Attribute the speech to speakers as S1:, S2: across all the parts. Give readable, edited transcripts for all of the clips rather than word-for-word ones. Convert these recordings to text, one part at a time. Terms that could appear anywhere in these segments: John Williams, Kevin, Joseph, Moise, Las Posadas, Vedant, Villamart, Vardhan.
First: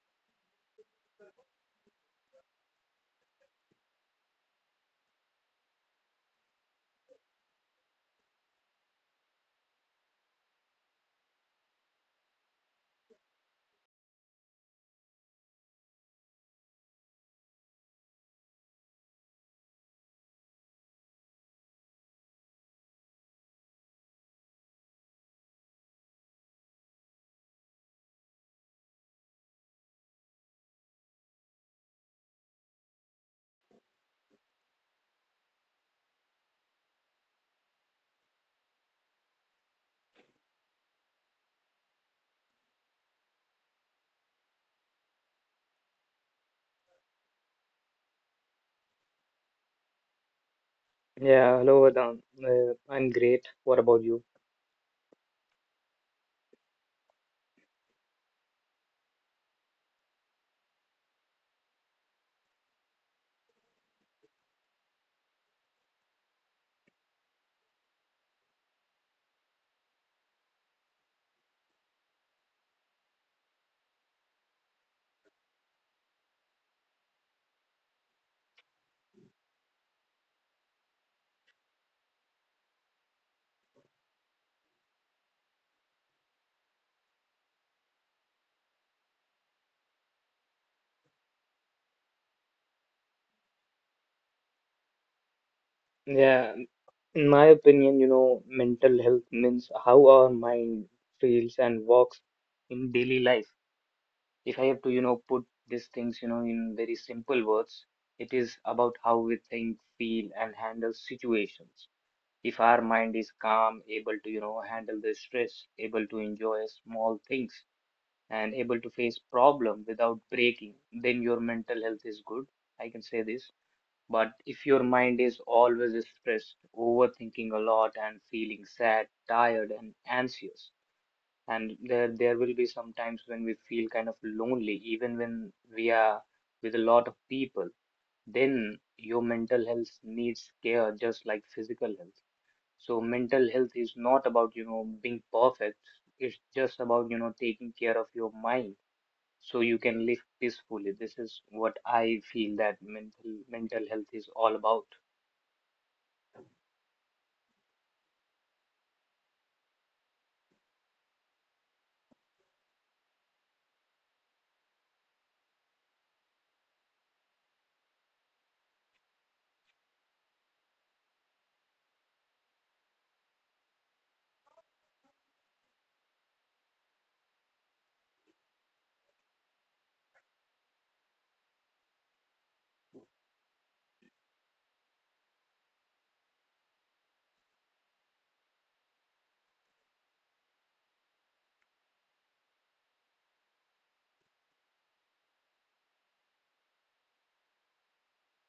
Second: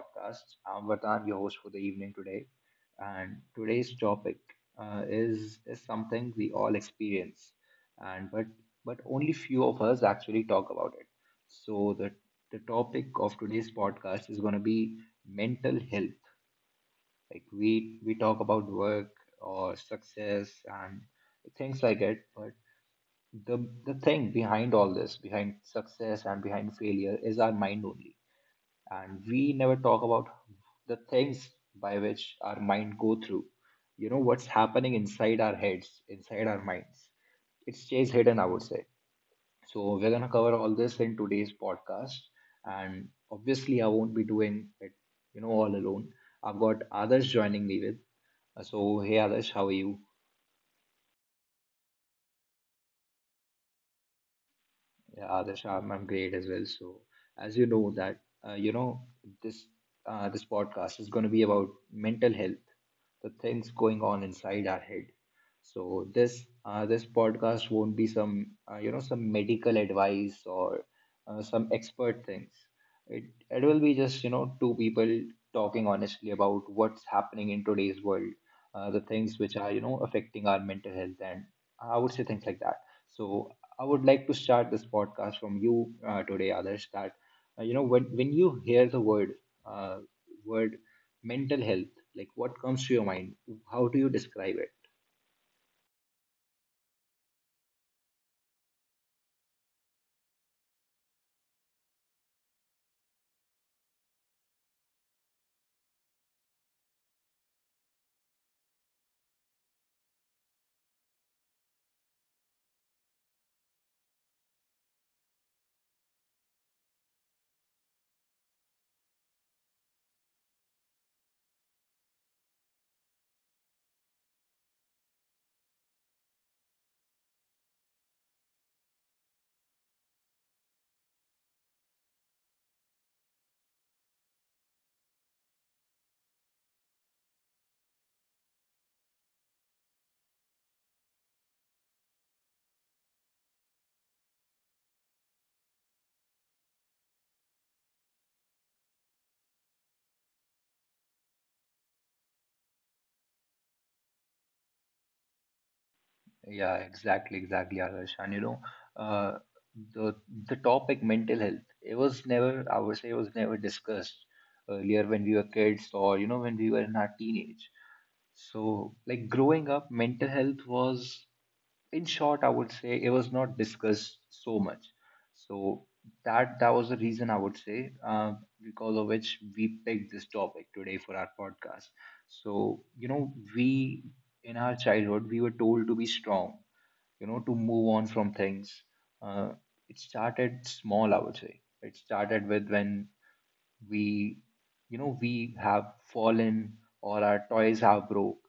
S1: podcast. I'm Vardhan, your host for the evening today, and today's topic is something we all experience, and but only few of us actually talk about it. So the topic of today's podcast is going to be mental health. Like we talk about work or success and things like it, but the thing behind all this, behind success and behind failure, is our mind only, and we never talk about the things by which our mind go through. What's happening inside our heads, inside our minds, it stays hidden, I would say. So we're going to cover all this in today's podcast, and obviously I won't be doing it all alone. I've got others joining me with. So hey others, how are you?
S2: Yeah, hello, Vedant. I'm great. What about you?
S1: Yeah, Adarsh, I'm great as well. So, as you know that, uh, you know, this this podcast is going to be about mental health, the things going on inside our head. So this this podcast won't be some some medical advice or some expert things. It will be just two people talking honestly about what's happening in today's world, the things which are affecting our mental health and I would say things like that. So I would like to start this podcast from you today, others. That when you hear the word uh, word mental health, like what comes to your mind? How do you describe it?
S2: Yeah, in my opinion, mental health means how our mind feels and works in daily life. If I have to, put these things, in very simple words, it is about how we think, feel, and handle situations. If our mind is calm, able to, handle the stress, able to enjoy small things, and able to face problem without breaking, then your mental health is good. I can say this. But if your mind is always stressed, overthinking a lot and feeling sad, tired and anxious, and there will be some times when we feel kind of lonely, even when we are with a lot of people, then your mental health needs care just like physical health. So mental health is not about, being perfect. It's just about, taking care of your mind so you can live peacefully. This is what I feel that mental health is all about.
S1: Yeah, exactly, exactly, Adarsh. And you know, uh, the the topic mental health, it was never, I would say, it was never discussed earlier when we were kids, or you know when we were in our teenage. So, like growing up, mental health was, in short, I would say it was not discussed so much. So that was the reason, I would say, because of which we picked this topic today for our podcast. So you know, we, in our childhood, we were told to be strong, you know, to move on from things. Uh, it started small, I would say. It started with when we we have fallen or our toys have broke,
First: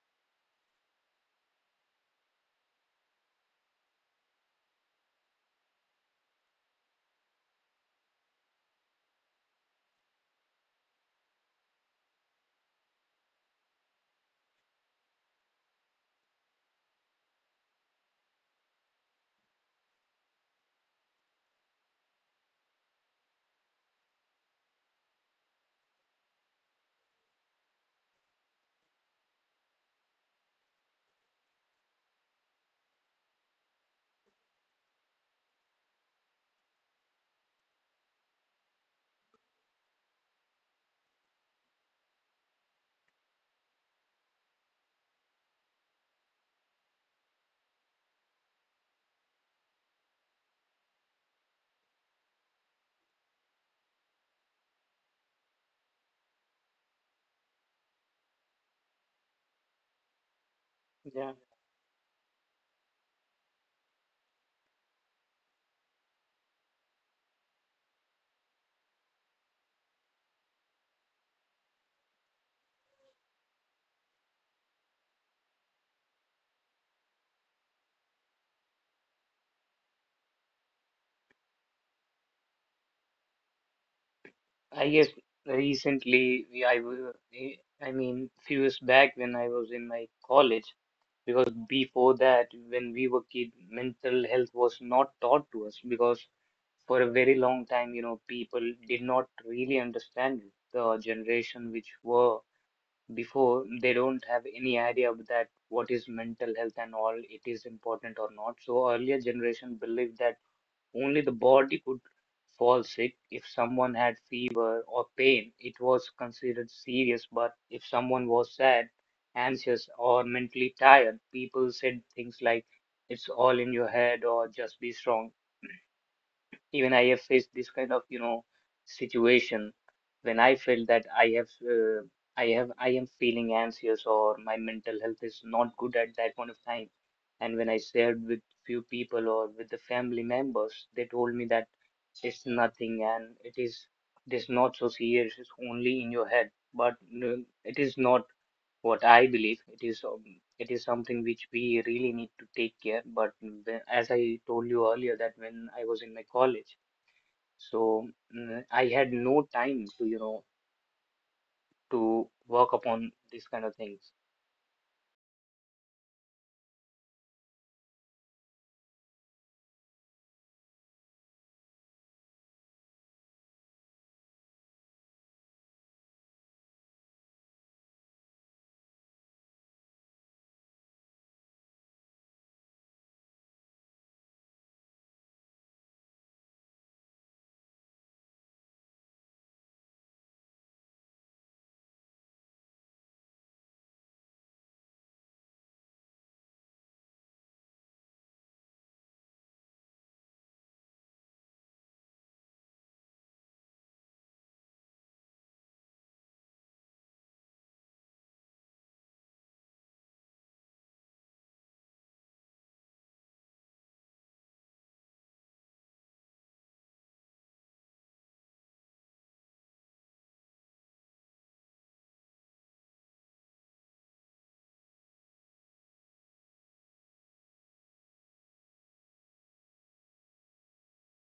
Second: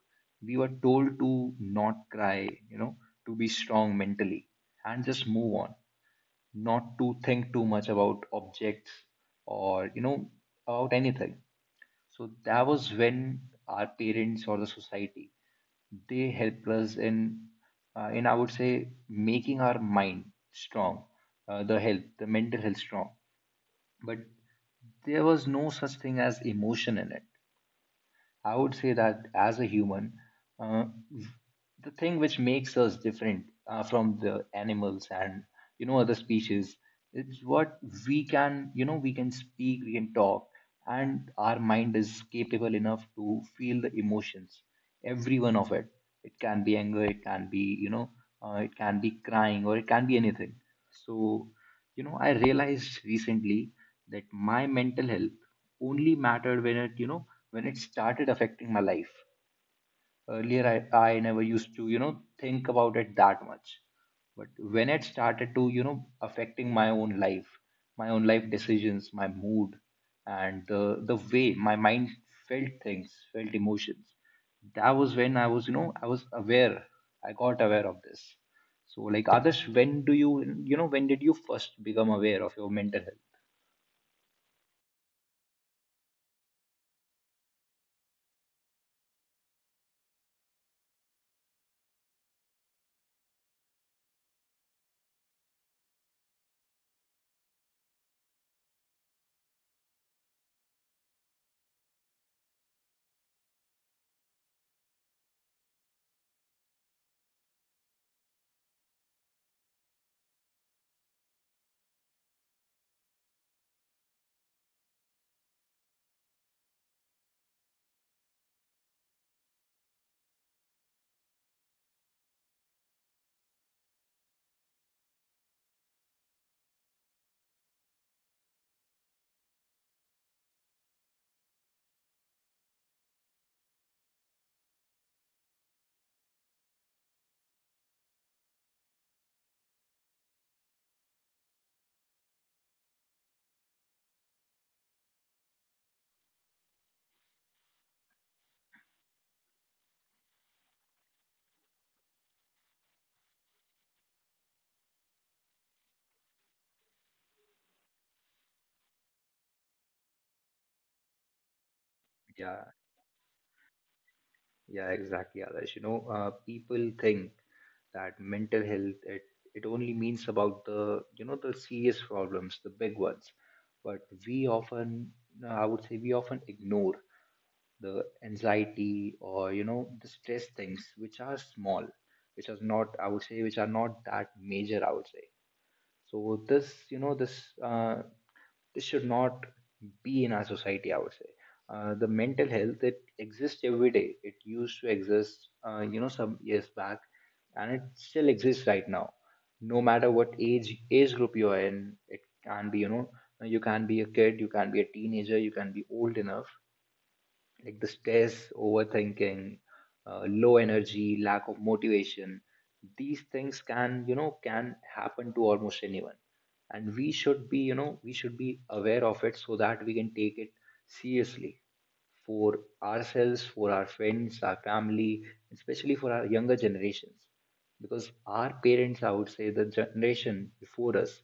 S1: we were told to not cry, you know, to be strong mentally and just move on, not to think too much about objects or you know about anything. So that was when our parents or the society, they helped us in I would say making our mind strong, the mental health strong. But there was no such thing as emotion in it. I would say that as a human, uh, the thing which makes us different from the animals and you know other species, it's what we can, you know, we can speak, we can talk, and our mind is capable enough to feel the emotions, every one of it. It can be anger, it can be you know, it can be crying, or it can be anything. So you know, I realized recently that my mental health only mattered when it, you know, when it started affecting my life. Earlier I
S2: Yeah,
S1: never used to you know think about it that much. But when it started to you know affecting my own life, my own life decisions, my mood, and the way my mind felt things, felt emotions, that was when I was aware, I got aware of this. So like others, when do you, you know, when did you first become aware of your mental health?
S2: I guess recently we, I w- eh, I mean few years back when I was in my college, because before that when we were kid, mental health was not taught to us, because for a very long time people did not really understand it. The generation which were before, they don't have any idea of that what is mental health and all, it is important or not. So earlier generation believed that only the body could fall sick. If someone had fever or pain, it was considered serious, but if someone was sad, anxious, or mentally tired, people said things like, it's all in your head, or just be strong. Even I have faced this kind of, situation when I felt that I am feeling anxious or my mental health is not good at that point of time. And when I shared with few people or with the family members, they told me that it's nothing and it is not so serious. It's only in your head. But no, it is not what I believe. It is something which we really need to take care. But as I told you earlier, that when I was in my college. So I had no time to,
S1: Yeah.
S2: work upon these kind of things.
S1: Yeah, exactly, Adarsh. You know, people think that mental health it, it only means about the you know the serious problems, the big ones. But we often, no, I would say, we often ignore the anxiety or you know the stress things which are small, which are not, I would say, which are not that major. I would say. So this, you know, this this should not be in our society, I would say. The mental health, it exists every day. It used to exist, you know, some years back, and it still exists right now. No matter what age group you are in, it can be, you know, you can be a kid, you can be a teenager, you can be old enough. Like the stress, overthinking, low energy, lack of motivation, these things can, you know, can happen to almost anyone. And we should be, you know, we should be aware of it so that we can take it seriously for ourselves, for our friends, our family, especially for our younger generations, because our parents, I would say the generation before us,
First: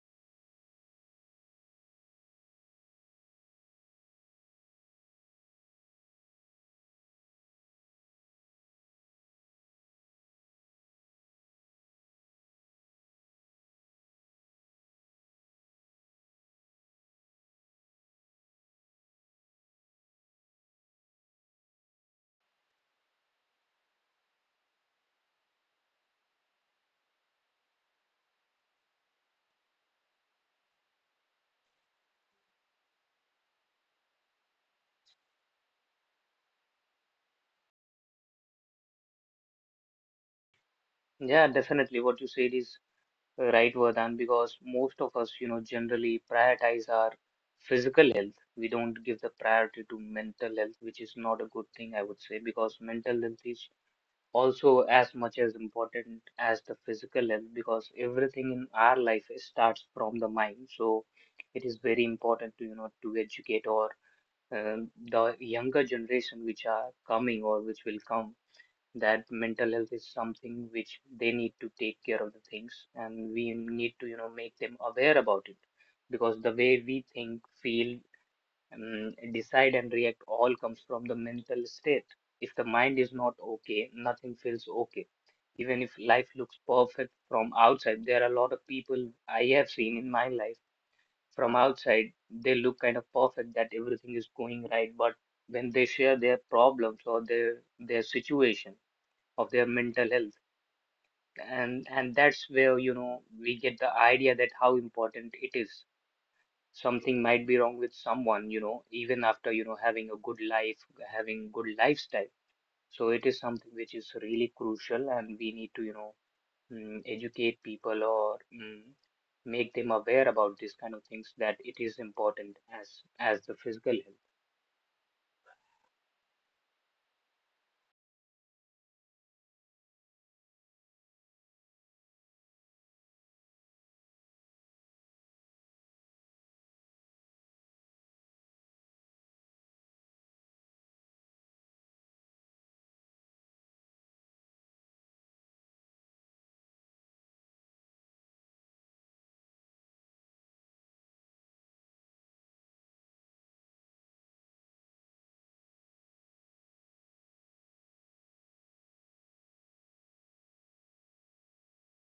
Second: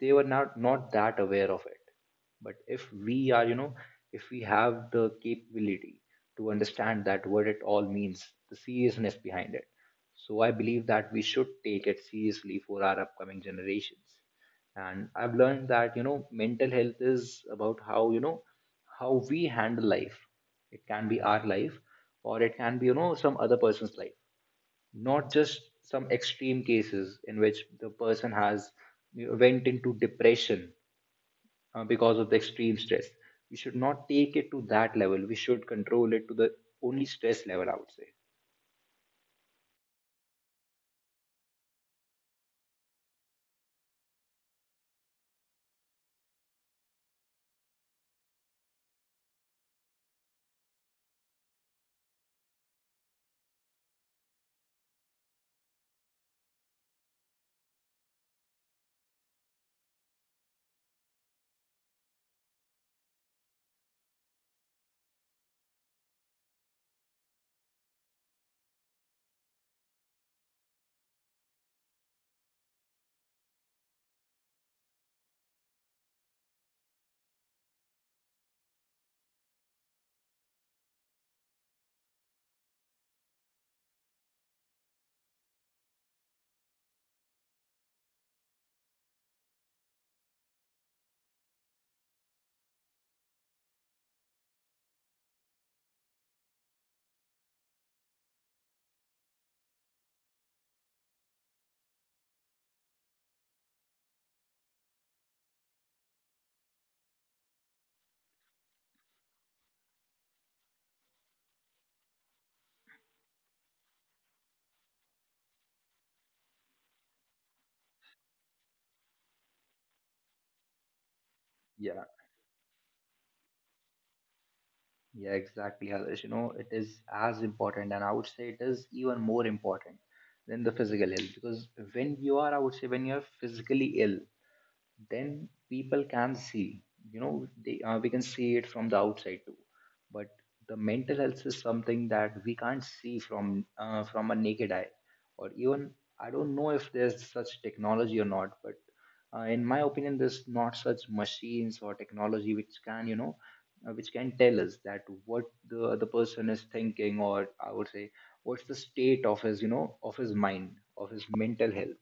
S1: they were not that aware of it. But if we are, you know, if we have the capability to understand that what it all means, the seriousness behind it, so I believe that we should take it seriously for our upcoming generations. And I've learned that you know mental health is about how, you know, how we handle life. It can be our life, or it can be you know some other person's life, not just some extreme cases in which the person has you know went into depression because of the extreme stress. We should not take it to that level. We should control it to the only stress level, I would say.
S2: Yeah, definitely what you said is right, Vardhan, because most of us, generally prioritize our physical health. We don't give the priority to mental health, which is not a good thing, I would say, because mental health is also as much as important as the physical health, because everything in our life starts from the mind. So it is very important to, educate, or uh, the younger generation which are coming or which will come, that mental health is something which they need to take care of the things, and we need to make them aware about it, because the way we think, feel, decide and react all comes from the mental state. If the mind is not okay, nothing feels okay. Even if life looks perfect from outside, there are a lot of people I have seen in my life, from outside they look kind of perfect, that everything is going right, but when they share their problems or their situation of their mental health, and that's where we get the idea that how important it is. Something might be wrong with someone even after having a good life, having good lifestyle. So it is something which is really crucial and we need to educate people, or make them aware about these kind of things, that it is
S1: Yeah,
S2: important as the physical health.
S1: yeah, exactly, Others. You know, it is as important, and I would say it is even more important than the physical health, because when you are, I would say, when you are physically ill, then people can see, you know, they we can see it from the outside too. But the mental health is something that we can't see from a naked eye, or even I don't know if there's such technology or not. But in my opinion there's not such machines or technology which can, you know, which can tell us that what the other person is thinking, or I would say what's the state of his, you know, of his mind, of his mental health.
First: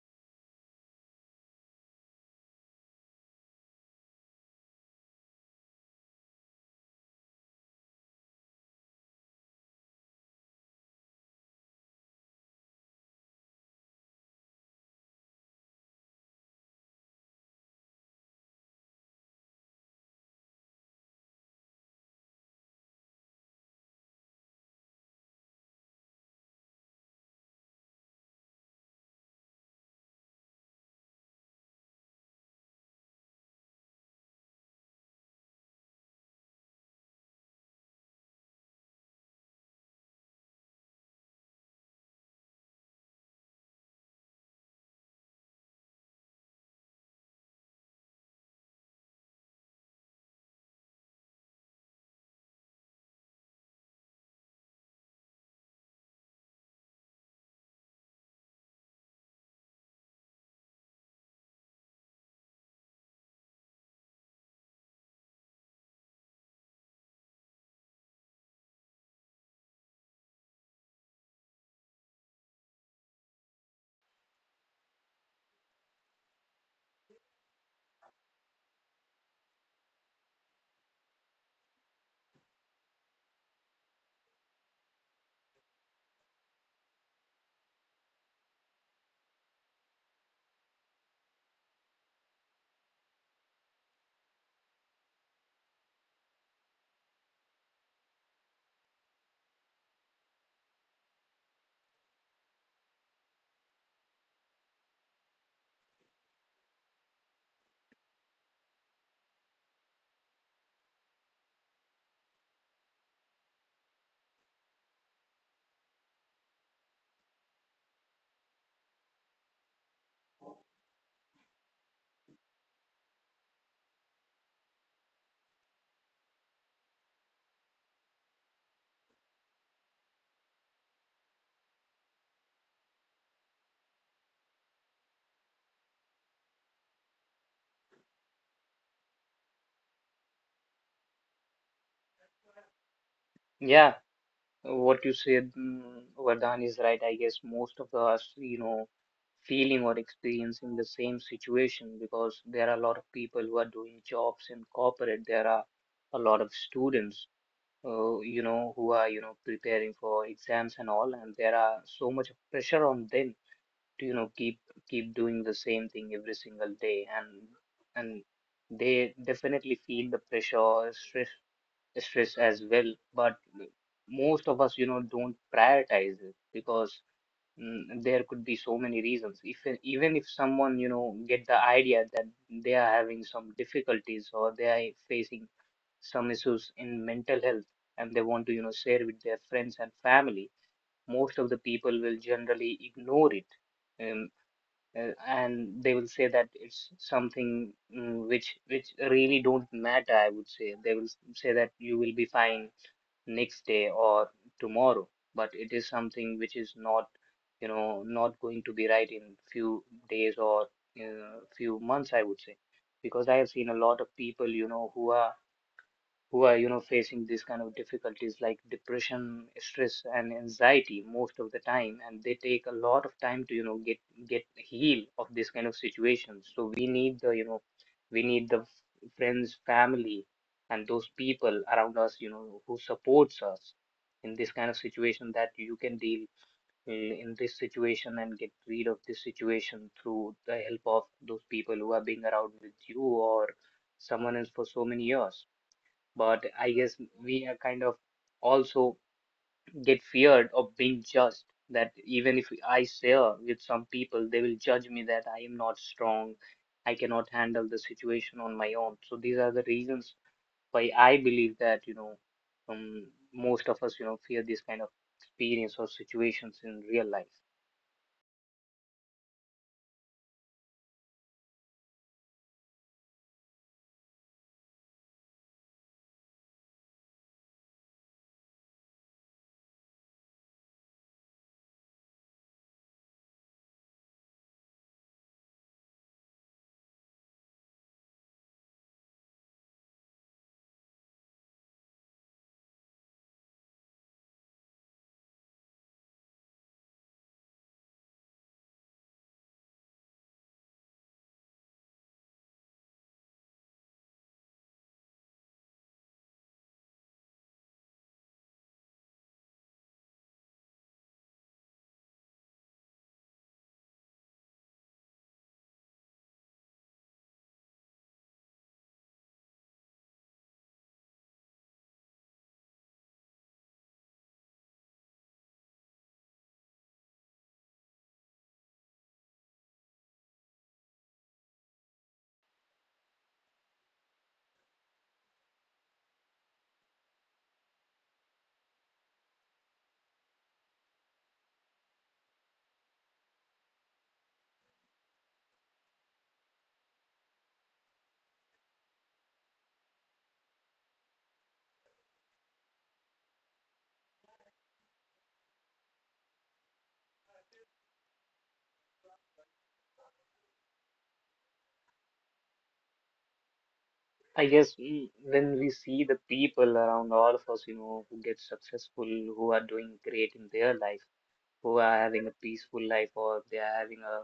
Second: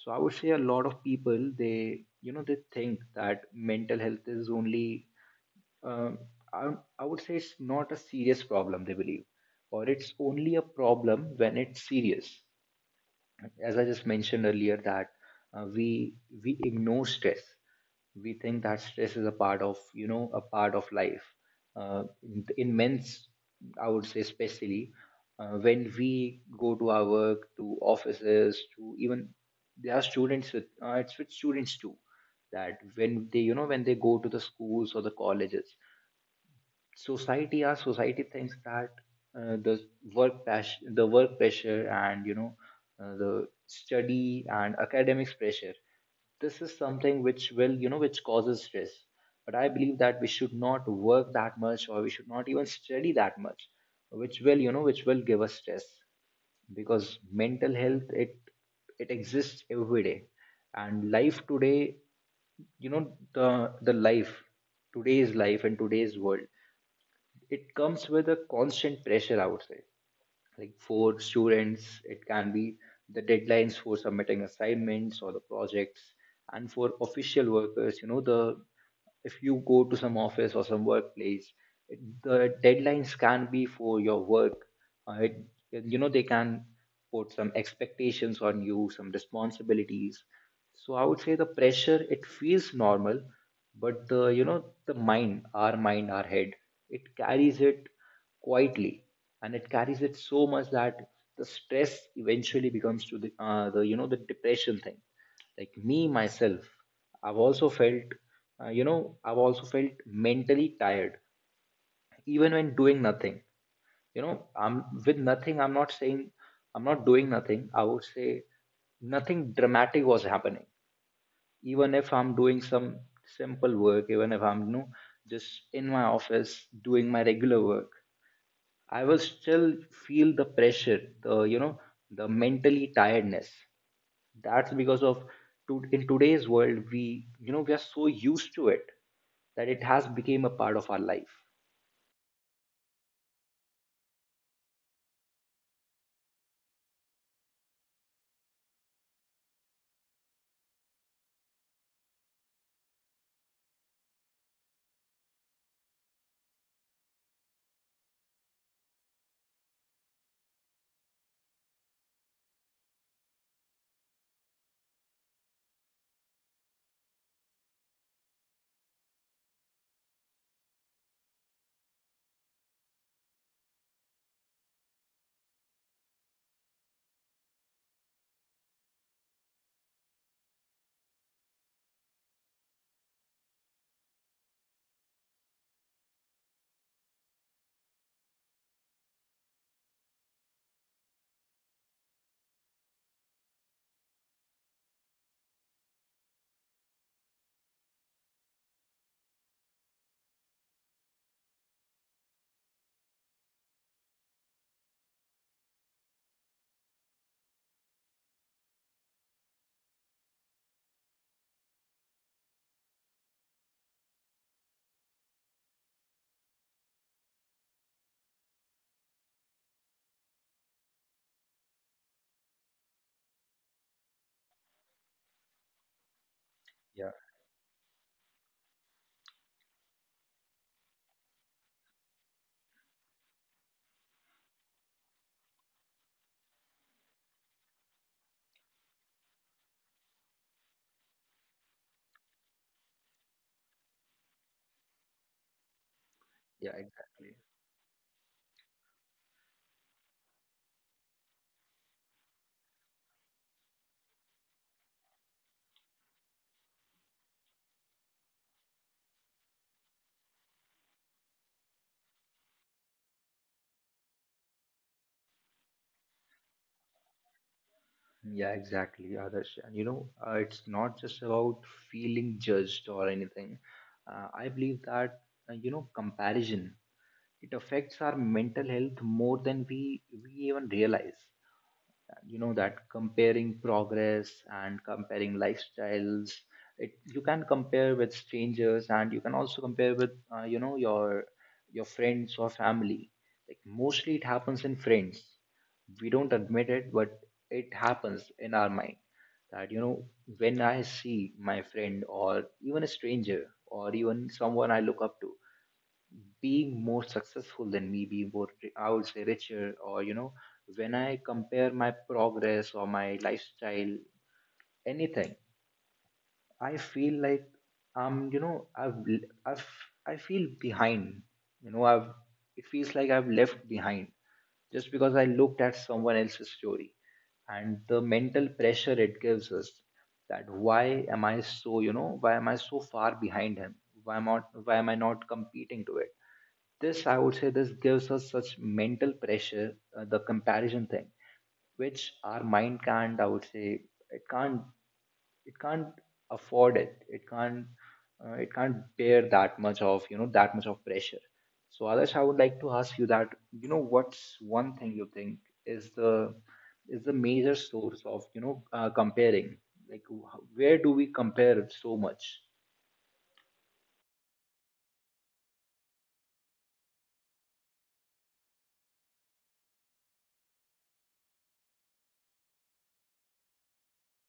S1: So I would say a lot of people, they you know they think that mental health is only um, I, I would say it's not a serious problem, they believe, or it's only a problem when it's serious. As I just mentioned earlier, that uh, we we ignore stress. We think that stress is a part of, you know, a part of life. In men's, I would say especially when we go to our work, to offices, to even there are students with it's with students too. That when they, you know, when they go to the schools or the colleges, society, our society, thinks that uh, the the work pressure and you know the study and academics pressure, this is something which will you know which causes stress. But I believe that we should not work that much, or we should not even study that much, which will you know which will give us stress. Because mental health, it exists every day. And life today, you know, the life today's life and today's world, it comes with a constant pressure, I would say. Like for students it can be the deadlines for submitting assignments or the projects. And for official workers, you know, the, if you go to some office or some workplace, it, the deadlines can be for your work. uh, it, you know, they can put some expectations on you, some responsibilities. So I would say the pressure, it feels normal, but the, you know, the mind our mind, our head, it carries it quietly. And it carries it so much that the stress eventually becomes to the you know the depression thing. Like me myself, I've also felt, you know, I've also felt mentally tired even when doing nothing. You know, I'm not doing nothing, I would say. Nothing dramatic was happening. Even if I'm doing some simple work, even if I'm, you know, just in my office doing my regular work, I will still feel the pressure, the, you know, the mentally tiredness. That's because of in today's world, we, you know, we are so used to it that it has become a part of our life.
S2: Yeah, what you said, Vardhan, is right. I guess most of us, feeling or experiencing the same situation, because there are a lot of people who are doing jobs in corporate. There are a lot of students, who are, preparing for exams and all, and there are so much pressure on them to keep doing the same thing every single day, and they definitely feel the pressure or stress as well, but most of us don't prioritize it, because there could be so many reasons. If even if someone get the idea that they are having some difficulties or they are facing some issues in mental health and they want to share with their friends and family, most of the people will generally ignore it. um, and they will say that it's something which really don't matter, I would say, they will say that you will be fine next day or tomorrow. But it is something which is not not going to be right in few days or few months, I would say. Because I have seen a lot of people who are facing these kind of difficulties like depression, stress and anxiety most of the time, and they take a lot of time to get heal of this kind of situation. So we
S1: Yeah,
S2: need the, we need the f- friends, family and those people around us, who supports us in this kind of situation, that you can deal in this situation and get rid of this situation through the help of those people who are being around with you or someone else for so many years. But
S1: yeah,
S2: I guess
S1: exactly.
S2: we are kind of also get feared of being judged. That even if I share with some people, they will judge me that I am not strong, I cannot handle the situation on my own. So these are the reasons why I believe that um, most of us fear this kind of experience or situations in real life.
S1: Yeah, exactly, Adarsh. And you know, it's not just about feeling judged or anything. I believe that you know comparison, it affects our mental health more than we even realize. And you know that comparing progress and comparing lifestyles, it you can compare with strangers and you can also compare with you know, your friends or family. Like mostly it happens in friends. We don't admit it, but it happens in our mind, that you know, when I see my friend or even a stranger or even someone I look up to being more successful than me, be more, I would say, richer, or you know, when I compare my progress or my lifestyle, anything, I feel like um, you know, I've, i I've, I feel behind. You know, I've, it feels like I've left behind just because I looked at someone else's story, and the mental pressure it gives us, that why am I so, you know, why am I so far behind him? Why am I, why am I not competing to it? This, I would say, this gives us such mental pressure, the comparison thing, which our mind can't, I would say, it can't it can't afford it, it can't, it can't bear that much of, you know, that much of pressure. So others, I would like to ask you that, you know, what's one thing you think is the is the major source of, you know, comparing, like where do we compare so much?
S2: I guess when we see the people around all of us, who get successful, who are doing great in their life, who are having a peaceful life or they are having a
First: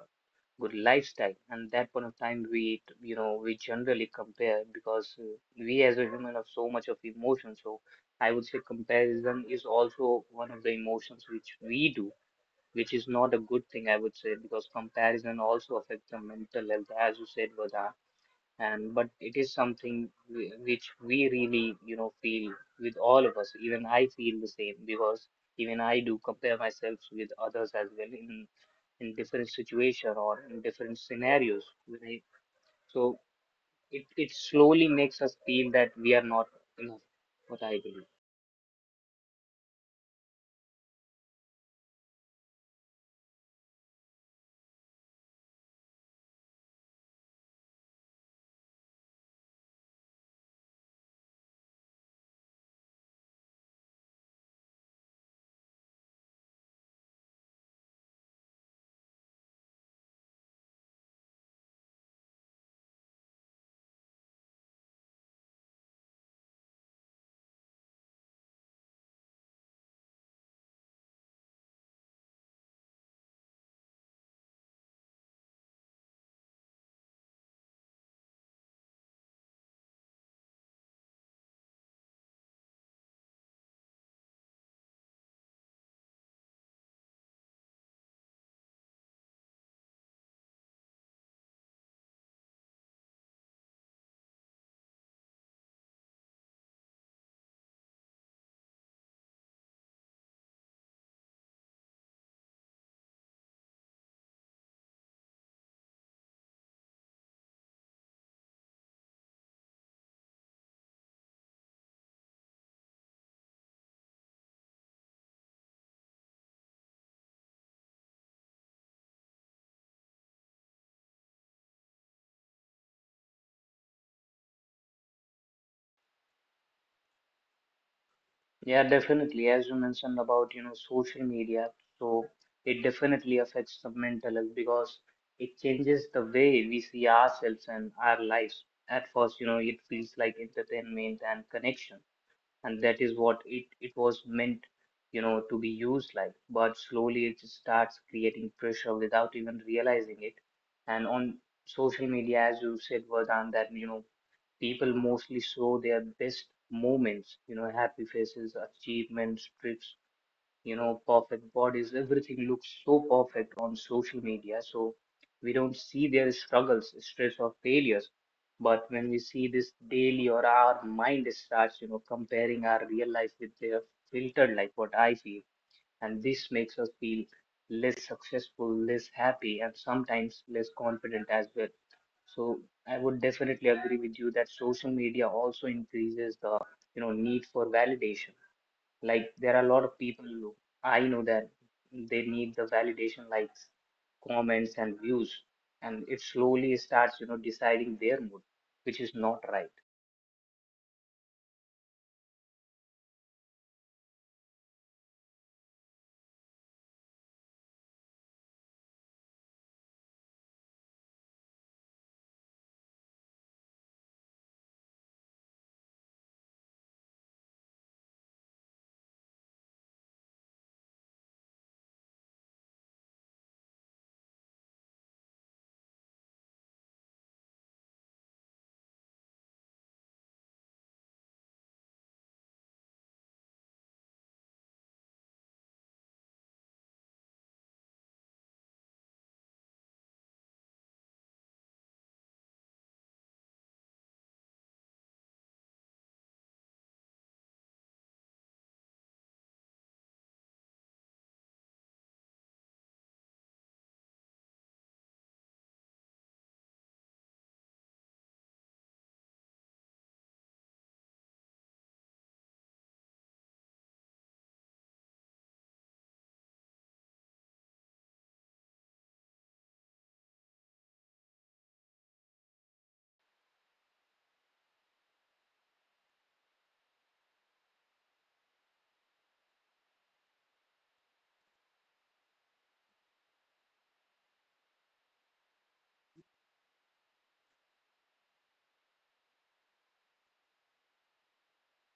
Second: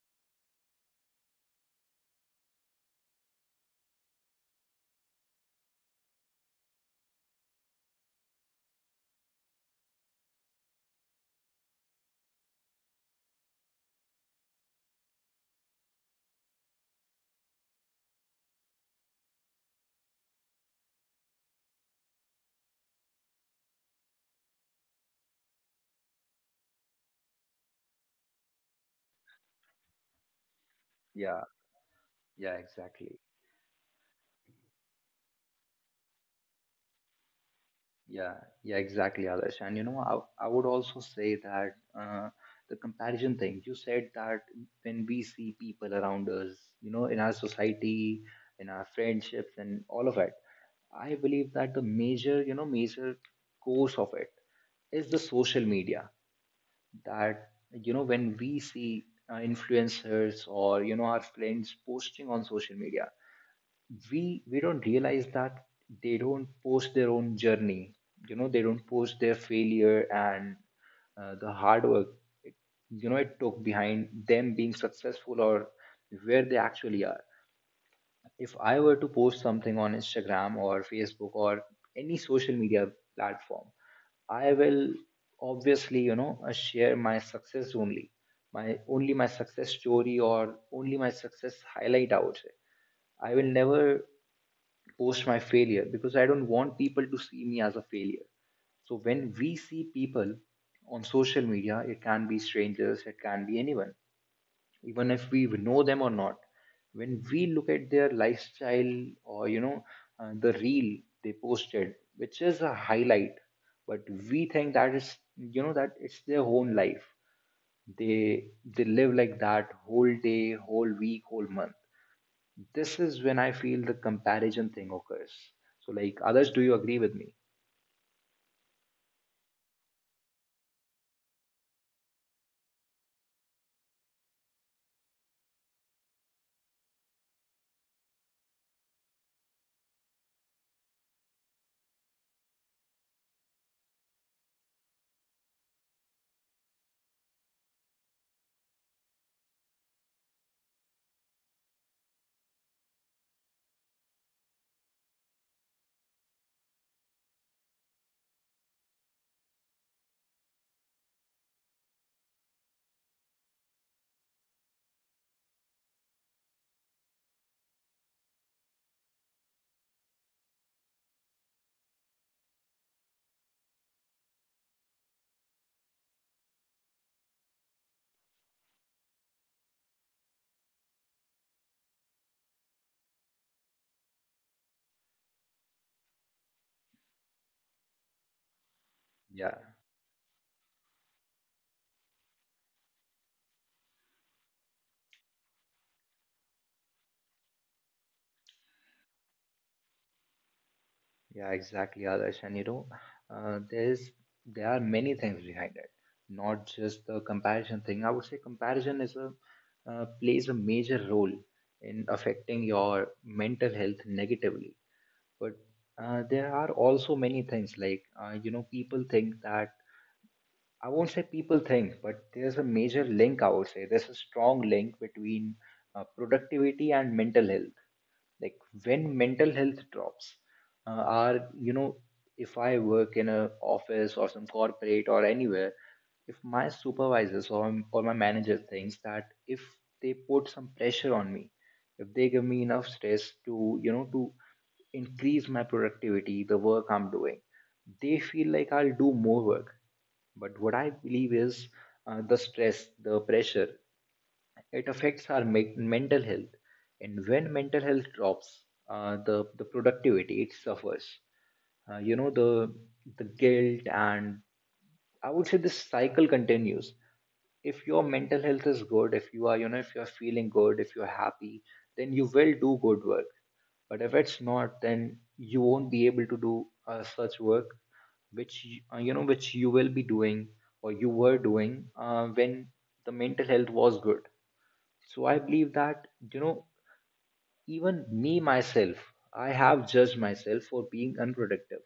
S2: good lifestyle, and that point of time we t- you know we generally compare, because we as a human have so much of emotion. So I would say comparison is also one of the emotions which we do, which is not a good thing, I would say, because comparison also affects the mental health, as you said, Vada. And but it is something which we really feel with all of us, even I feel the same. Because even I do compare myself with others as well, in different situation or in different
S1: Yeah,
S2: scenarios when I —
S1: yeah, exactly.
S2: so it slowly makes us feel that we are not enough, what I believe.
S1: Yeah, yeah, exactly, Adarsh. And you know, I would also say that the comparison thing, you said that, when we see people around us, you know, in our society, in our friendships, and all of it, I believe that the major, you know, major cause of it is the social media. That, you know, when we see influencers or, you know, our friends posting on social media, we don't realize that they don't post their own journey. You know, they don't post their failure and the hard work it, you know, it took behind them being successful or where they actually are. If I were to post something on Instagram or Facebook or any social media platform, I will obviously, you know, share my success only, my success story or only my success highlight, I would say. I will never post my failure because I don't want people to see me as a failure. So when we see people on social media, it can be strangers, it can be anyone, even if we know them or not. When we look at their lifestyle, or you know, the reel they posted, which is a highlight, but we think that is, you know, that it's their own life. They they live like that whole day, whole week, whole month. This is when I feel the comparison thing occurs. So, like, others, do you agree with me?
S2: Yeah, definitely. As you mentioned about, social media, so it definitely affects the mental health, because it changes the way we see ourselves and our lives. At first, it feels like entertainment and connection, and that is what it was meant, to be used like. But slowly it starts creating pressure without even realizing it. And on social media, as you said, Vardhan, that, people mostly show their best moments, happy faces, achievements, trips, perfect bodies. Everything looks so perfect on social media. So we don't see their struggles, stress, or failures. But when we see this daily, or our mind starts, comparing our real life with their filtered life, what I feel. And this makes us feel less successful, less happy, and sometimes less confident as well. So I would definitely agree with you that social media also increases the, need for validation. Like there
S1: Yeah,
S2: are a lot of people who, I know that, they need the validation, likes, comments and views, and it slowly starts, deciding their mood, which is not right.
S1: yeah, exactly, others. And you know, there's there are many things behind it, not just the comparison thing. I would say comparison is a plays a major role in affecting your mental health negatively. But there are also many things like, you know, people think that, I won't say people think, but there's a major link, I would say. There's a strong link between productivity and mental health. Like, when mental health drops, are, you know, if I work in a office or some corporate or anywhere, if my supervisors or my manager thinks that, if they put some pressure on me, if they give me enough stress to, you know, to increase my productivity, the work I'm doing, they feel like I'll do more work. But what I believe is, the stress, the pressure, it affects our mental health. And when mental health drops, the productivity it suffers. You know, the guilt and I would say this cycle continues. If your mental health is good, if you are, you know, if you're feeling good, if you're happy, then you will do good work. But if it's not, then you won't be able to do such work which you, you know, which you will be doing or you were doing when the mental health was good. So I believe that, you know, even me myself, I have judged myself for being unproductive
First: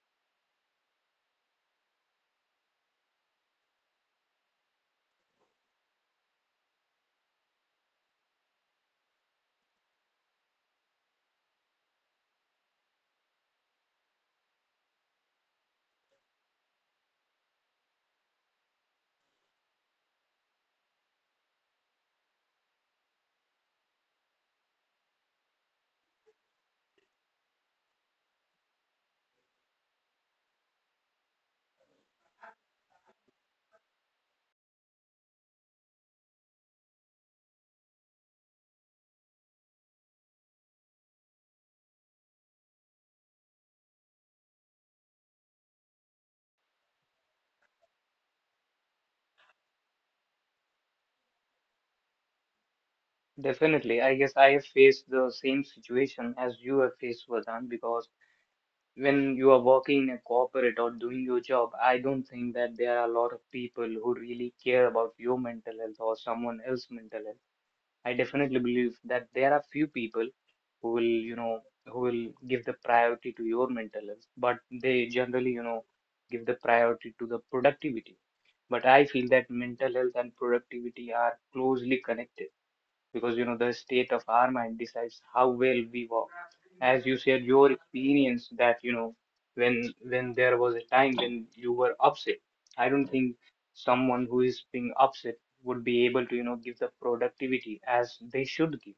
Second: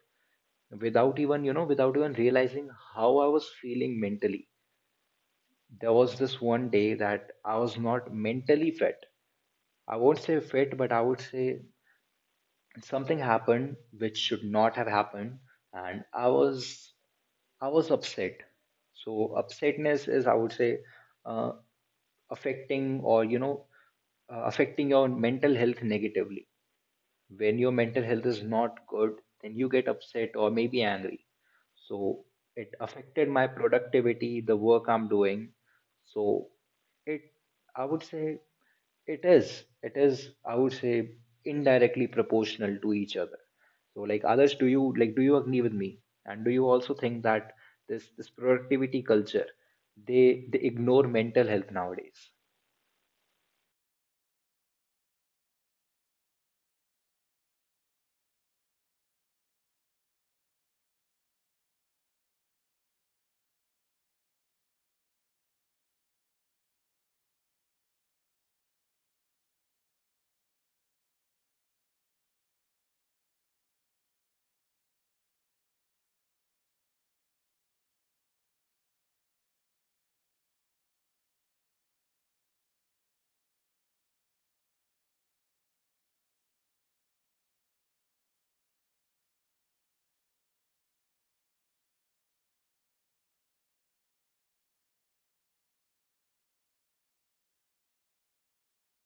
S1: without even, you know, without even realizing how I was feeling mentally. There was this one day that I was not mentally fit. I won't say fit, but I would say something happened which should not have happened. And I was, I was upset. So upsetness is, I would say, uh, affecting or you know, affecting your mental health negatively. When your mental health is not good, then you get upset or maybe angry. So it affected my productivity, the work I'm doing. So it, I would say, it is, I would say, indirectly proportional to each other. So like, others, do you agree with me? And do you also think that this productivity culture, they ignore mental health nowadays?
S2: Definitely, I guess I have faced the same situation as you have faced, Vardhan, because when you are working in a corporate or doing your job, I don't think that there are a lot of people who really care about your mental health or someone else's mental health. I definitely believe that there are few people who will, you know, who will give the priority to your mental health, but they generally, give the priority to the productivity. But I feel that mental health and productivity are closely connected because you know the state of our mind decides how well we walk as you said your experience that you know when there was a time when you were upset. I don't think someone who is being upset would be able to you know give the productivity as they should give.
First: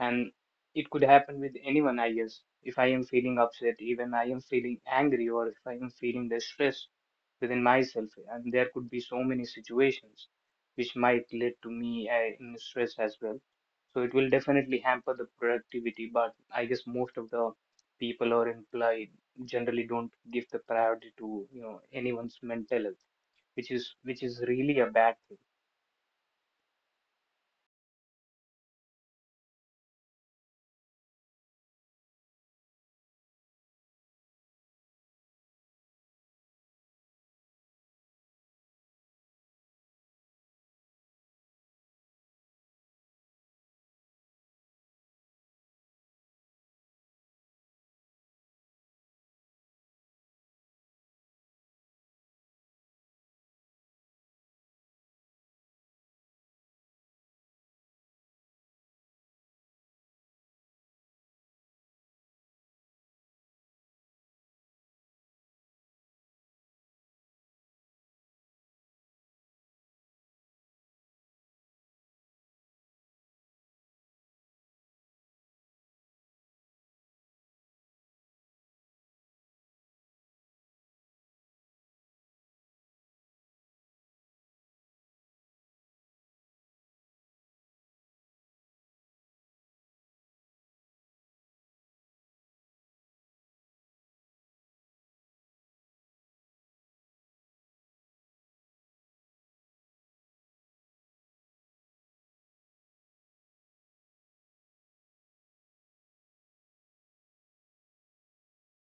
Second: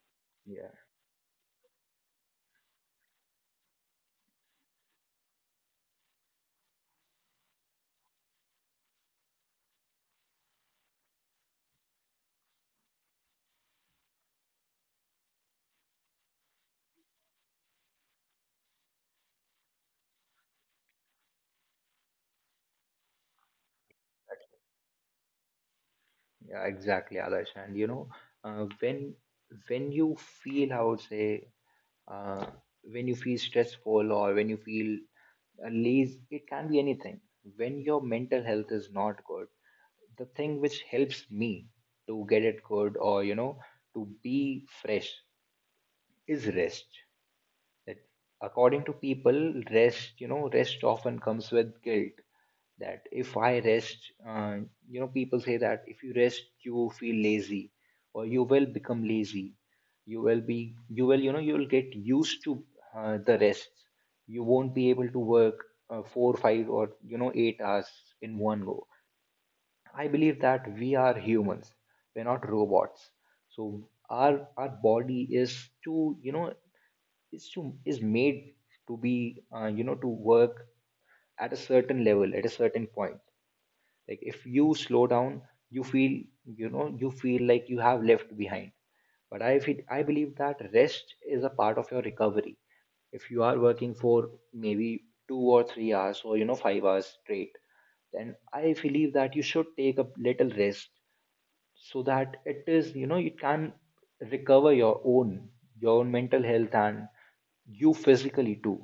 S2: And
S1: Yeah.
S2: it could happen with anyone. I guess if I am feeling upset, even I am feeling angry, or if I am feeling the stress within myself, and there could be so many situations which might lead to me in stress as well. So it will definitely hamper the productivity, but I guess most of the people or employee generally don't give the priority to you know anyone's mental health, which is really a bad thing.
S1: Yeah, exactly, Adarsh. And you know, uh, when when you feel, I would say, uh, when you feel stressful or when you feel lazy, it can be anything. When your mental health is not good, the thing which helps me to get it good, or you know, to be fresh, is rest. That according to people, rest, you know, rest often comes with guilt. That if I rest, you know, people say that if you rest, you feel lazy, or you will become lazy. You will, you know, you will get used to the rest. You won't be able to work four, five, or you know, 8 hours in one go. I believe that we are humans. We're not robots. So our body is too, you know, is made to be, you know, to work at a certain level, at a certain point. Like if you slow down, you feel, you know, you feel like you have left behind. But I feel, I believe that rest is a part of your recovery. If you are working for maybe 2 or 3 hours, or you know, 5 hours straight, then I believe that you should take a little rest, so that it is, you know, you can recover your own, your own mental health and you physically too.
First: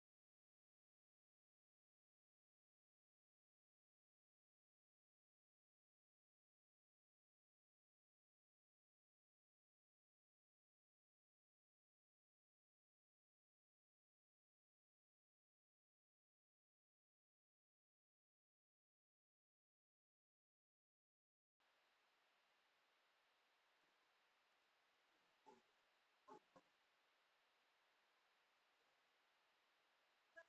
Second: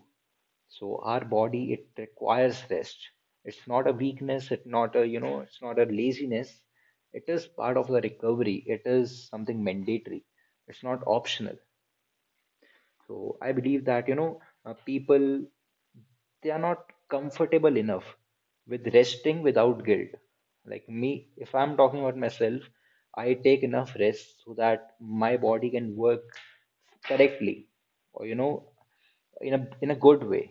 S1: So our body, it requires rest. It's not a weakness, it's not a, you know, it's not a laziness. It is part of the recovery, it is something mandatory. It's not optional. So I believe that, you know, people, they are not comfortable enough with resting without guilt. Like me, if I'm talking about myself, I take enough rest so that my body can work correctly, or you know, in a good way.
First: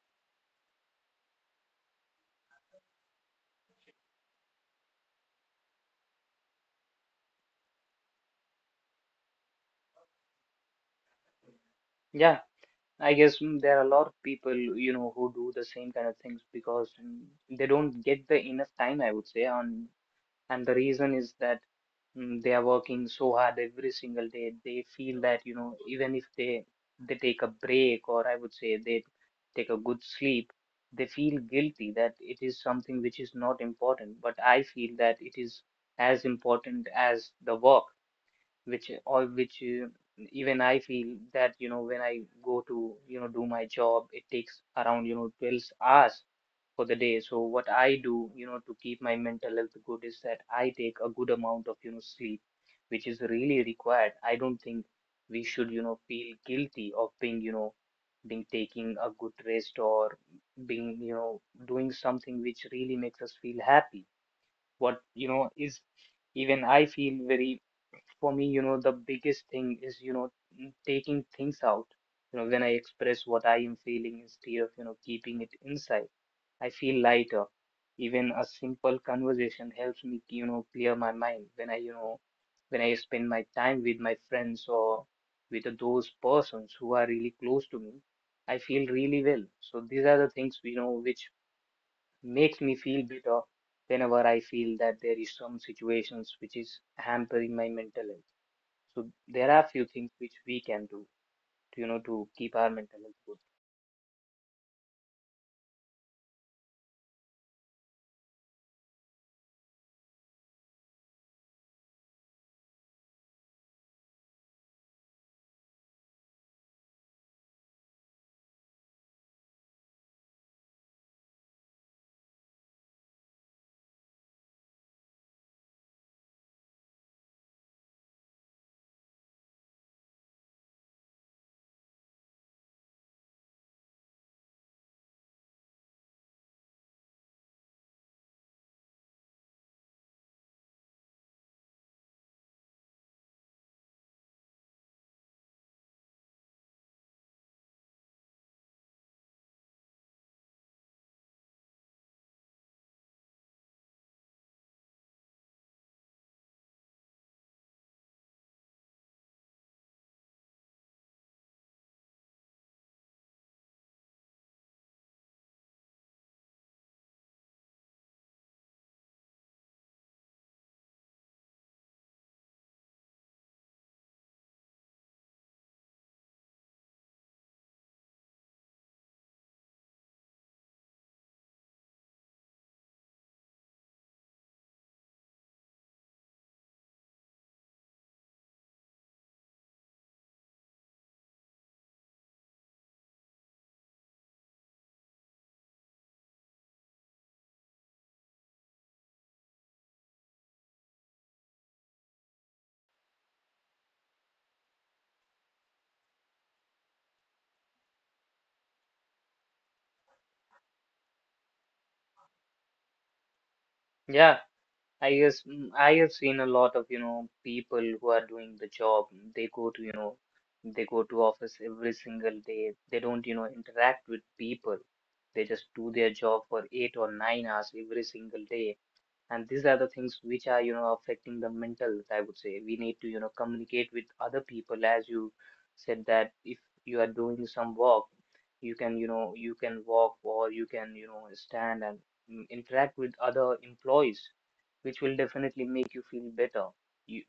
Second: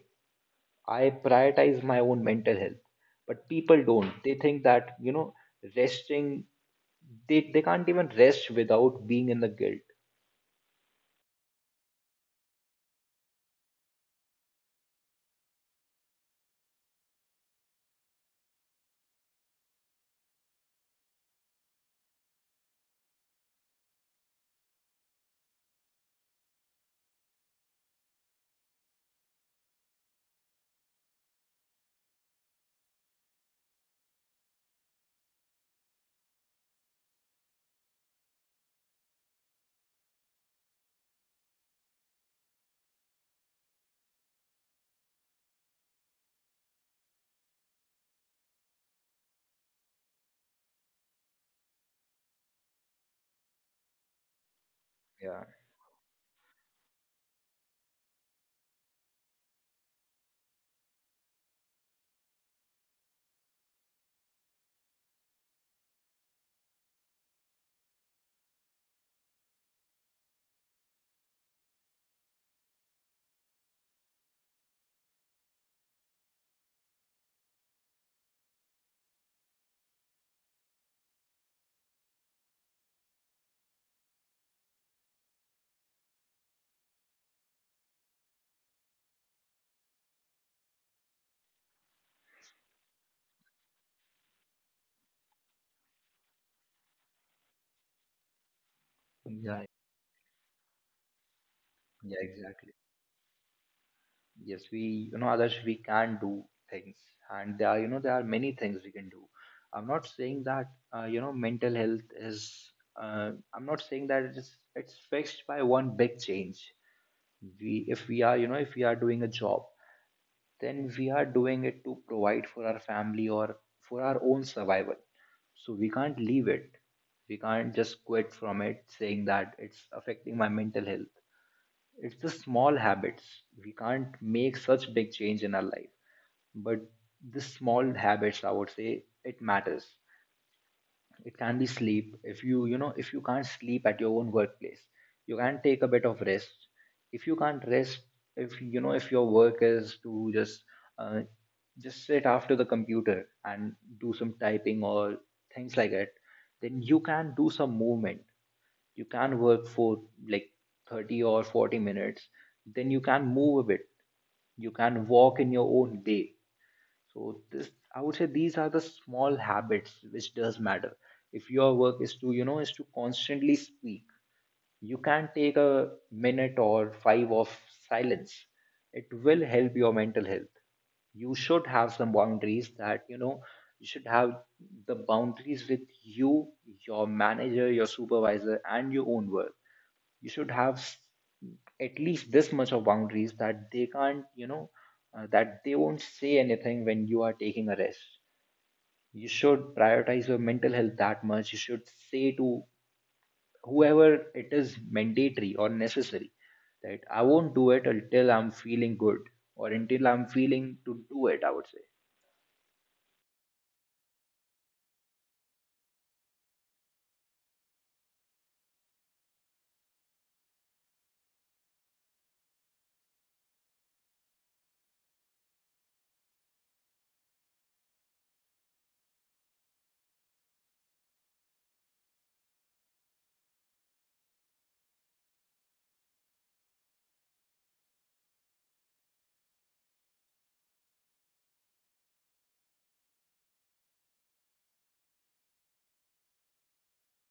S1: I prioritize my own mental health, but people don't. They think that, you know, resting, they can't even rest without being in the guilt.
S2: Yeah, I guess there are a lot of people, you know, who do the same kind of things because they don't get the enough time, I would say, on. And the reason is that they are working so hard every single day. They feel that, you know, even if they take a break, or I would say they take a good sleep, they feel guilty that it is something which is not important. But I feel that it is as important as the work which all which even I feel that you know when I go to you know do my job, it takes around you know 12 hours for the day. So what I do, you know, to keep my mental health good is that I take a good amount of you know sleep, which is really required. I don't think
S1: Yeah,
S2: we should you know feel guilty of being you know being taking a good rest, or being you know doing something which really makes us feel happy. What you know is even I feel very for me, you know, the biggest thing is, you know, taking things out. You know, when I express what I am feeling instead of, you know, keeping it inside, I feel lighter. Even a simple conversation helps me, you know, clear my mind when I, you know, when I spend my time with my friends or with those persons who are really close to me, I feel really well. So these are the things, you know, which makes me feel better whenever I feel that there is some situations which is hampering my mental health. So there
S1: yeah,
S2: are few things which we can do to, you know,
S1: yeah,
S2: to keep
S1: exactly.
S2: our mental health good.
S1: Yes, we, you know, others, we can do things, and there are, you know, there are many things we can do. I'm not saying that, you know, mental health is, I'm not saying that it's fixed by one big change. We, if we are, you know, if we are doing a job, then we are doing it to provide for our family or for our own survival. So we can't leave it. We can't just quit from it saying that it's affecting my mental health. It's the small habits. We can't make such big change in our life. But the small habits, I would say, it matters. It can be sleep. If you, you know, if you can't sleep at your own workplace, you can take a bit of rest. If you can't rest, if you know, if your work is to uh, just sit after the computer and do some typing or things like that, then you can do some movement. You can work for like 30 or 40 minutes, then you can move a bit. You can walk in your own day. So this, I would say, these are the small habits which does matter. If your work is to, you know, is to constantly speak, you can take a minute or five of silence. It will help your mental health. You should have some boundaries that, you know, you should have the boundaries with you, your manager, your supervisor, and your own work. You should have at least this much of boundaries that they can't, you know, that they won't say anything when you are taking a rest. You should prioritize your mental health that much. You should say to whoever it is mandatory or necessary that I won't do it until I'm feeling good, or until I'm feeling to do it, I would say.
S2: Yeah, I guess I have seen a lot of, you know, people who are doing the job. They go to, you know, they go to office every single day. They don't, you know, interact with people. They just do their job for 8 or 9 hours every single day, and these are the things which are you know affecting the mental health. I would say we need to you know communicate with other people, as you said, that if you are doing some walk you can you know you can walk, or you can you know stand and interact with other employees, which will definitely make you feel better. You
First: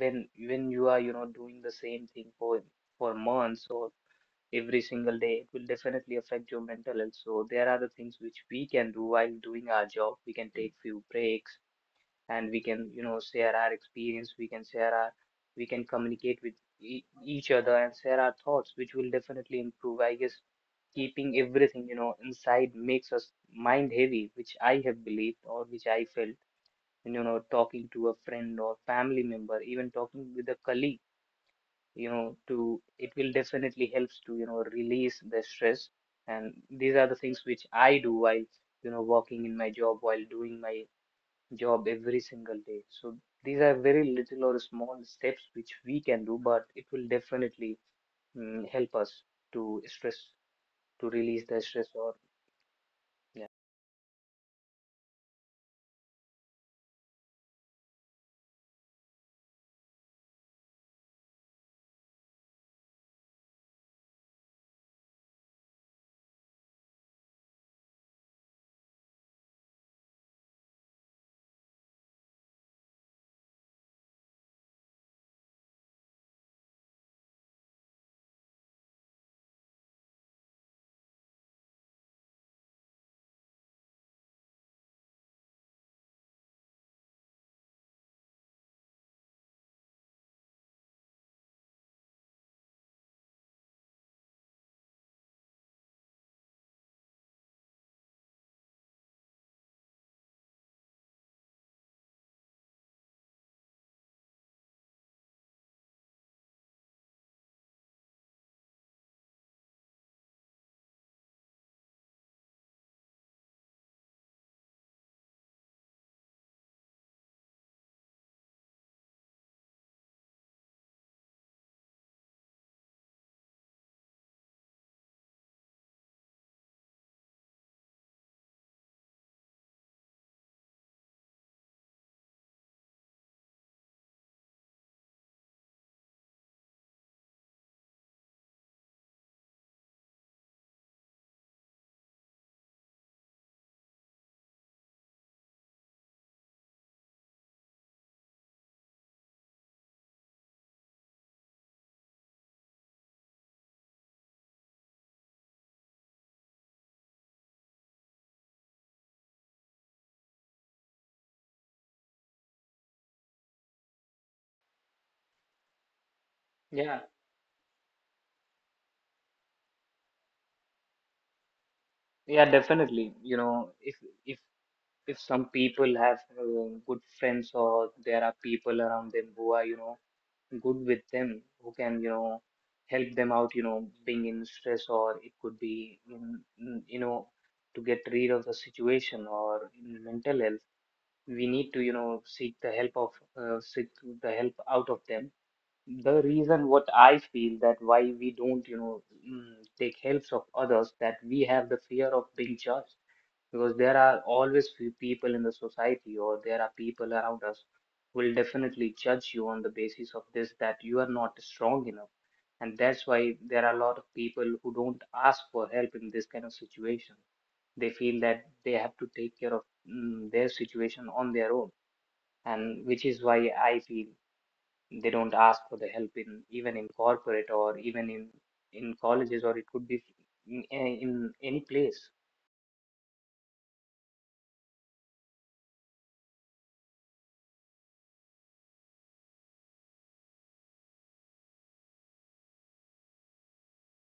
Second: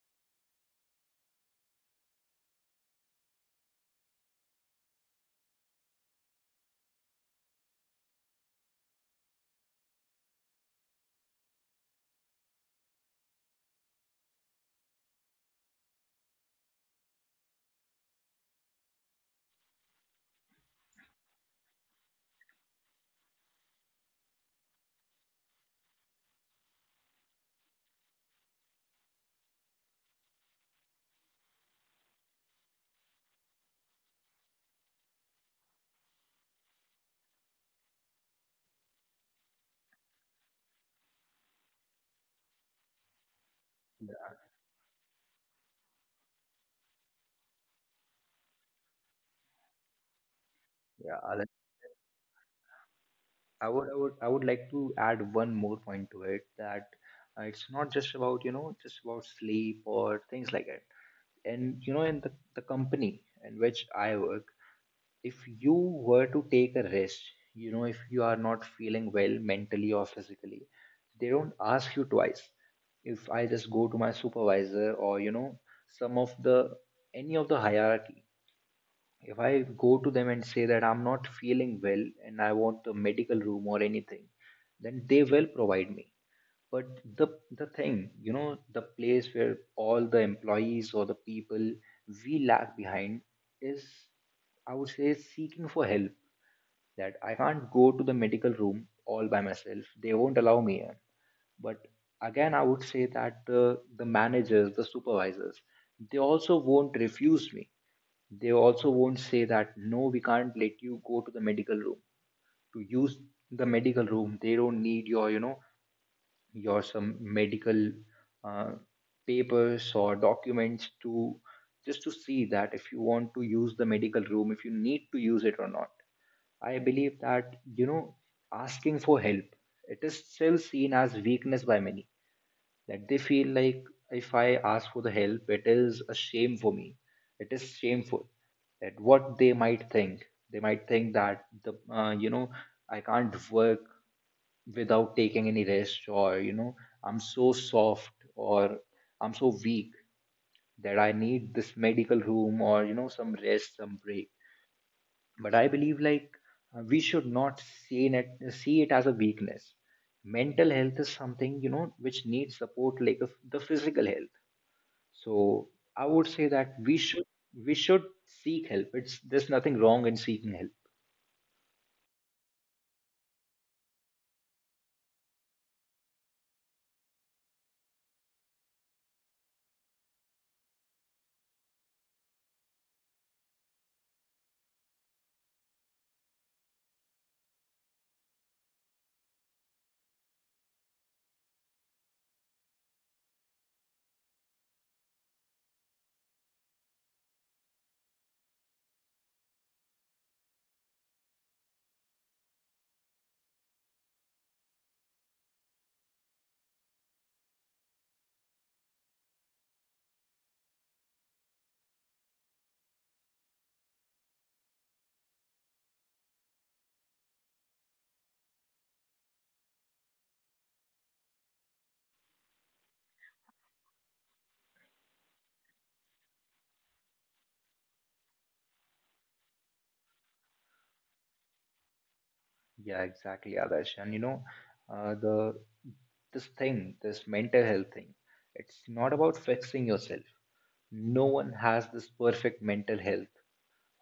S2: when you are you know doing the same thing for months or every single day, it will definitely affect your mental health. So there are the things which we can do while doing our job. We can take few breaks and we can you know share our experience, we can share our, we can communicate with each other and share our thoughts, which will definitely improve, I guess. Keeping everything you know inside makes us mind heavy, which I have believed or which I felt. And, you know, talking to a friend or family member, even talking with a colleague, you know, to it will definitely helps to you know release the stress. And these are the things which I do while you know working in my job, while doing my job every single day. So these are very little or small steps which we can do, but it will definitely help us to stress, to
S1: yeah I
S2: release
S1: like-
S2: the stress, or yeah.
S1: I would like to add one more point to it, that it's not just about, you know, just about sleep or things like that. And you know, in the company in which I work, if you were to take a rest, you know, if you are not feeling well mentally or physically, they don't ask you twice. If I just go to my supervisor, or you know, some of the, any of the hierarchy, if I go to them and say that I'm not feeling well and I want the medical room or anything, then they will provide me. But the thing, you know, the place where all the employees or the people we lag behind is, I would say, seeking for help. That I can't go to the medical room all by myself, they won't allow me in. But again, I would say that the managers, the supervisors, they also won't refuse me. They also won't say that no, we can't let you go to the medical room. To use the medical room, they don't need your, you know, your some medical uh, papers or documents to just to see that if you want to use the medical room, if you need to use it or not. I believe that, you know, asking for help, it is still seen as weakness by many. That they feel like, if I ask for the help, it is a shame for me, it is shameful. That what they might think, they might think that the you know, I can't work without taking any rest, or you know, I'm so soft, or I'm so weak, that I need this medical room, or you know, some rest, some break. But I believe like, we should not see it as a weakness. Mental health is something, you know, which needs support like a, the physical health. So I would say that
S2: Yeah,
S1: we should, we should seek help. It's, there's nothing wrong in seeking help.
S2: yeah, definitely. You know, if if some people have good friends or there are people around them who are, you know, good with them, who can, you know, help them out, you know, being in stress, or it could be in- you know, to get rid of the situation or in mental health, we need to you know seek the help of seek the help out of them. The reason what I feel that why we don't you know take helps of others, that we have the fear of being judged, because there are always few people in the society or there are people around us who will definitely judge you on the basis of this, that you are not strong enough. And that's why there are a lot of people who don't ask for help in this kind of situation. They feel that they have to take care of their situation on their own. And which is why I feel they don't ask for the help in, even in corporate or even in colleges, or it could be in any place.
S1: Yeah, exactly, Adarsh. And you know, the this thing, this mental health thing, it's not about fixing yourself. No one has this perfect mental health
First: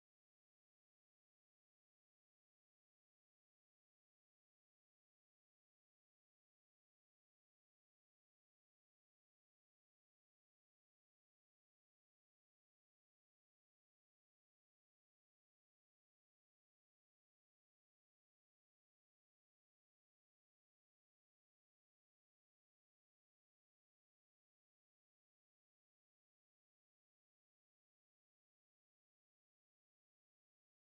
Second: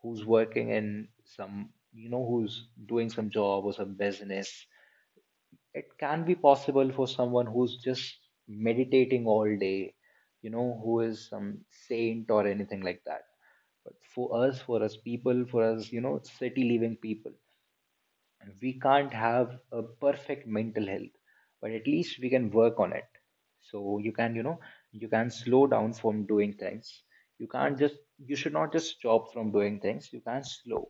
S1: who's working in some, you know, who's doing some job or some business. It can be possible for someone who's just meditating all day, you know, who is some saint or anything like that. But for us people, for us, you know, city living people, we can't have a perfect mental health, but at least we can work on it. So you can, you know, you can slow down from doing things. You can't just, you should not just stop from doing things, you can slow.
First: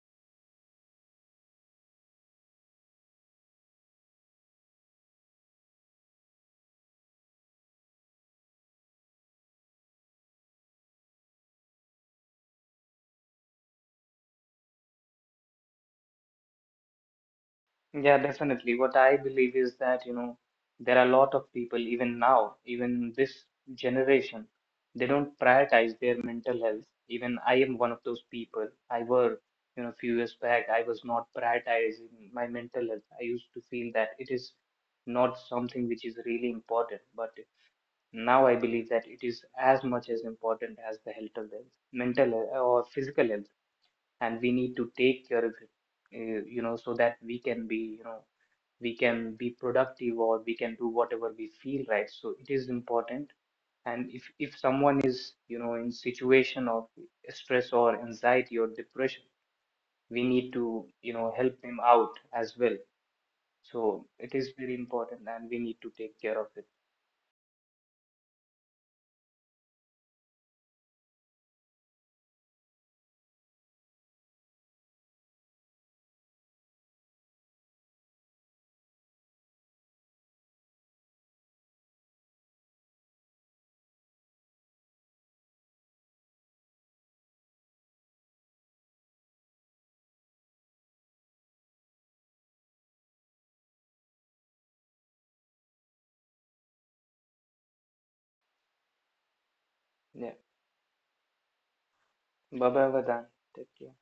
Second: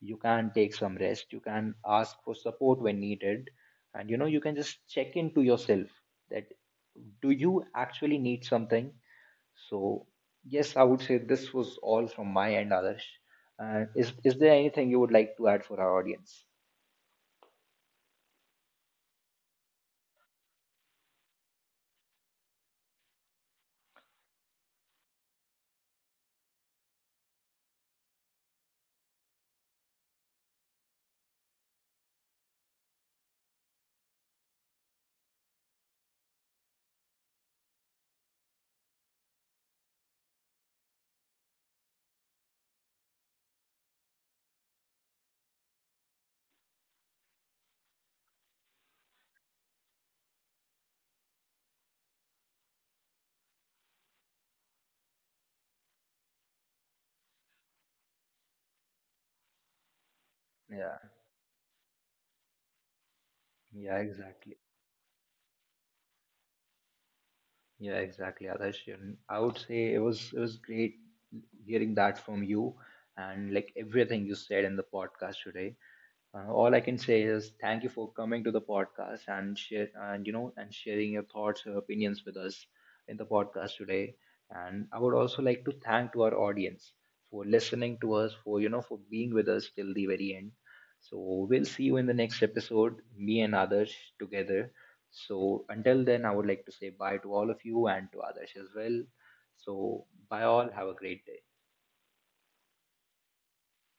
S1: You can take some rest, you can ask for support when needed. And you know, you can just check into yourself that, do you actually need something? So yes, I would say this was all from my end, Adarsh. Is there anything you would like to add for our audience?
S2: Yeah, definitely. What I believe is that you know there are a lot of people even now, even this generation, they don't prioritize their mental health. Even I am one of those people. I were you know a few years back I was not prioritizing my mental health. I used to feel that it is not something which is really important, but now I believe that it is as much as important as the health of the mental or physical health, and we need to take care of it, you know, so that we can be, you know, we can be productive, or we can do whatever we feel right. So it is important. And if someone is, you know, in situation of stress or anxiety or depression, we need to,
S1: Yeah.
S2: you know, help them out as well.
S1: Yeah,
S2: So it is
S1: exactly.
S2: very important, and we need to take care of it.
S1: Yeah, exactly, Adarsh. And I would say it was great hearing that from you, and like everything you said in the podcast today. All I can say is thank you for coming to the podcast and share, and you know, and sharing your thoughts and opinions with us in the podcast today. And I would also like to thank to our audience for listening to us, for, you know, for being with us till the very end. So we'll see you in the next episode, me and others together. So until then, I would like to say bye to all of you and to others as well. So
S2: Yeah,
S1: bye all, have a great day.
S2: bye bye, Vadan. Take care.